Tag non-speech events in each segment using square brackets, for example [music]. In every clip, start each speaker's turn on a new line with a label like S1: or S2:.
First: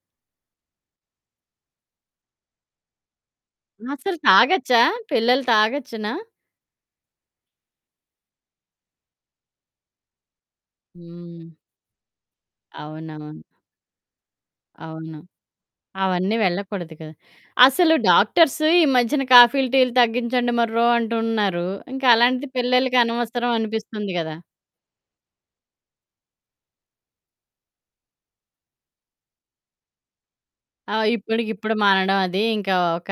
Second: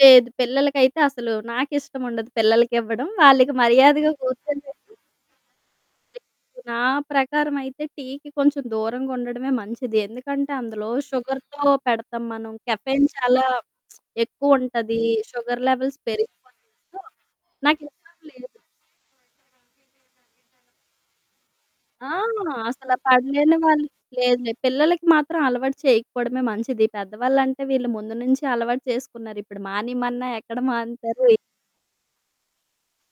S1: లేదు పిల్లలకైతే అసలు నాకిష్టముండదు పిల్లలకివ్వడం వాళ్ళకి మర్యాదగా
S2: అసలు
S1: కూర్చొని
S2: తాగొచ్చా?
S1: [unintelligible]
S2: పిల్లలు తాగొచ్చునా?
S1: నా ప్రకారం అయితే టీకి కొంచెం దూరంగుండడమే మంచిది. ఎందుకంటే అందులో
S2: హ్మ్.
S1: షుగర్‌తొ పెడతాం మనం కెఫెన్
S2: అవునవును.
S1: చాలా [smacks lips] ఎక్కువుంటది.
S2: అవును.
S1: షుగర్ లెవెల్స్
S2: అవన్నీ
S1: పెరిగిపోతాయి.
S2: వెళ్ళకూడదు
S1: సో
S2: కదా! అసలు
S1: నాకిష్టం లేదు.
S2: డాక్టర్స్‌ ఈ మధ్యన కాఫీ‌లు, టీ‌లు తగ్గించండి మొర్రో అంటున్నారు. ఇంక
S1: ఆ!
S2: అలాంటిది
S1: అసల
S2: పిల్లలకి అనవసరం
S1: పడలేని వాళ్ళు
S2: అనిపిస్తుంది గదా!
S1: లేదులే పిల్లలకి మాత్రం అలవాటు చేయకపోవడమే మంచిది. పెద్దవాళ్ళంటే వీళ్ళు ముందు నుంచే అలవాటు చేసుకున్నారు. ఇప్పుడు మానేయమన్నా ఎక్కడ
S2: ఆ!
S1: మానుతారు.
S2: ఇప్పడికిప్పుడు మానడం అది ఇంకా ఒక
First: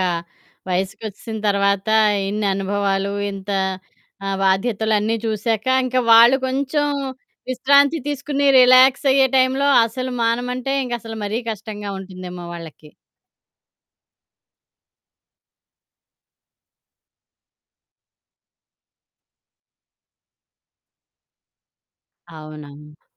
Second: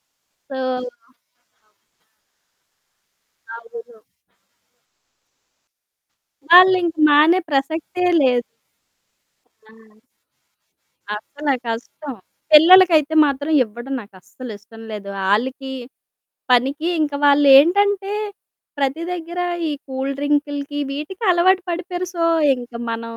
S1: సో
S2: వయసుకొచ్చేసిన తర్వాత ఇన్ని అనుభవాలు ఇంత
S1: [unintelligible]
S2: ఆహ్, బాధ్యతలన్నీ చూసాక ఇంకా వాళ్ళు కొంచెం
S1: వాళ్ళింక మానే
S2: విశ్రాంతి
S1: ప్రసక్తే లేదు.
S2: తీసుకొని రిలాక్స్ అయ్యే టైమ్‌లో
S1: ఆ!
S2: అసలు మానమంటే ఇంక అసలు మరీ
S1: అసల
S2: కష్టంగా
S1: కష్టం.
S2: ఉంటుందేమో వాళ్ళకి?
S1: పిల్లలకైతే మాత్రం ఇవ్వడం నాకస్సల ఇష్టం లేదు. ఆళ్ళకి పనికి ఇంకా వాళ్ళేంటంటే ప్రతి దెగ్గర ఈ కూల్ డ్రింక్‌లికి వీటికి అలవాటు పడిపోయారు. సో, ఇంక
S2: అవునవును.
S1: మనం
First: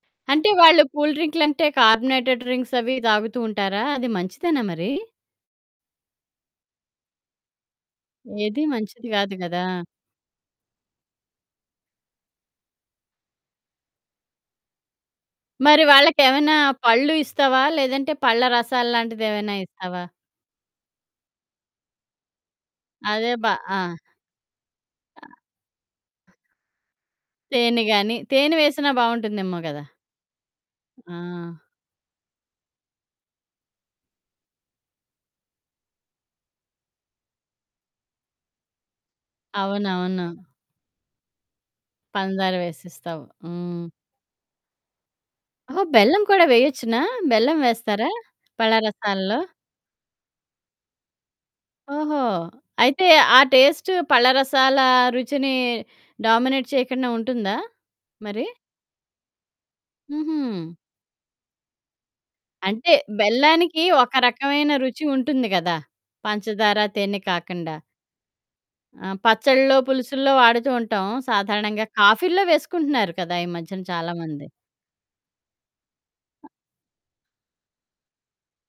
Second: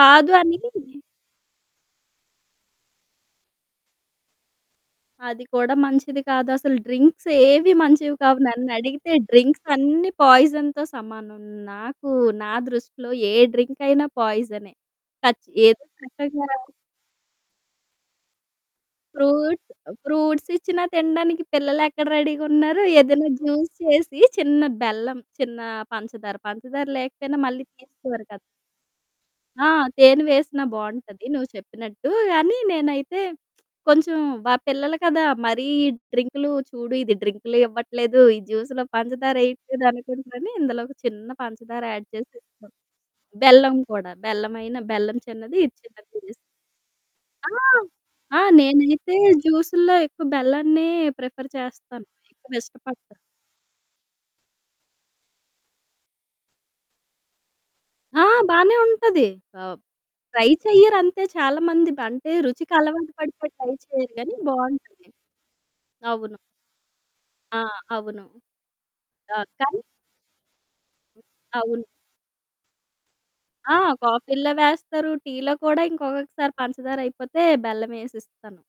S1: కాదు
S2: అంటే
S1: అని
S2: వాళ్ళు కూల్ డ్రింక్‌లంటే కార్బొనేటెడ్ డ్రింక్స్ అవి తాగుతూ ఉంటారా? అది మంచిదేనా మరి?
S1: అది కూడా మంచిది కాదసలు. డ్రింక్సేవి మంచివి కావు
S2: ఏది మంచిది
S1: నన్నడిగితే
S2: గాదు గదా!
S1: డ్రింక్స్ అన్ని పాయిజన్‌తో సమానం. నాకు నా దృష్టిలో ఏ డ్రింకయినా పాయిజనె. కచ్ ఏదో
S2: మరి
S1: రకంగా
S2: వాళ్ళకేమైనా పళ్ళు ఇస్తావా? లేదంటే పళ్ళ రసాల్లాంటిదేమన్నా
S1: ఫ్రూట్
S2: ఇస్తావా?
S1: ఫ్రూట్సిచ్చిన తినడానికి పిల్లలెక్కడ రెడీ‌గా ఉన్నారు? ఏదైనా
S2: అదె బా
S1: జ్యూస్
S2: ఆ!
S1: చేసి, చిన్న బెల్లం,
S2: ఆ!
S1: చిన్న పంచదార, పంచదార లేకపోయినా మళ్ళీ
S2: తేనె గాని,
S1: తీసుకోరు కదా!
S2: తేనె వేసినా బాగుంటుందేమో
S1: ఆ!
S2: కదా!
S1: తేనె వేసినా బావుంటది నువ్వు
S2: ఆ!
S1: చెప్పినట్టు. కానీ నేనైతే కొంచెం మా పిల్లలు కదా మరీ ఈ డ్రింకులు చూడు ఇది డ్రింకులు ఇవ్వట్లేదు ఈ జ్యూస్‌లో పంచదారేయట్లేదు
S2: అవునవును.
S1: అనుకుంటరని ఇందులో ఒక చిన్న పంచదార యాడ్ చేసి
S2: పందార
S1: ఇస్తా.
S2: వేసిస్తావు.
S1: బెల్లం
S2: హ్మ్.
S1: కూడా బెల్లమైన బెల్లం చిన్నది, ఇది
S2: ఓహో!
S1: చిన్నది
S2: బెల్లం
S1: [unintelligible]
S2: కూడా వేయొచ్చునా.
S1: ఆ!
S2: బెల్లం వేస్తారా,
S1: ఆ!
S2: పళ్ళ
S1: నేనైతే
S2: రసాల్లో?
S1: జ్యూసుల్లో ఎక్కువ బెల్లాన్నే ప్రిఫర్ చేస్తాను.
S2: ఓహో! అయితే
S1: ఎక్కువిష్టపడతాను.
S2: ఆ టేస్ట్ పళ్ళ‌రసాల రుచిని డామినేట్ చేయకుండా ఉంటుందా?
S1: ఆ!
S2: మరి?
S1: బాగానే ఉంటది. ఆ ట్రై
S2: హుహు.
S1: చెయ్యరు అంతే చాలామంది అంటే రుచికి
S2: అంటే
S1: అలవాటు పడితే ట్రై
S2: బెల్లానికి ఒక
S1: చేయరు కానీ
S2: రకమైన రుచి
S1: బావుంటది.
S2: ఉంటుంది గదా,
S1: అవును.
S2: పంచదార తేనె
S1: ఆ!
S2: కాకండా.
S1: అవును
S2: ఆ
S1: ఆహ్,
S2: పచ్చల్లో,
S1: కానీ
S2: పులుసుల్లో వాడుతూ ఉంటాం. సాధారణంగా
S1: అవును.
S2: కాఫీల్లో వేసుకుంటున్నారు కదా ఈ
S1: ఆ!
S2: మధ్యన చాలా మంది.
S1: కాఫీలో వేస్తారు. టీలో కూడా ఇంకొకసారి పంచదారయిపోతే బెల్లమేసిస్తాను.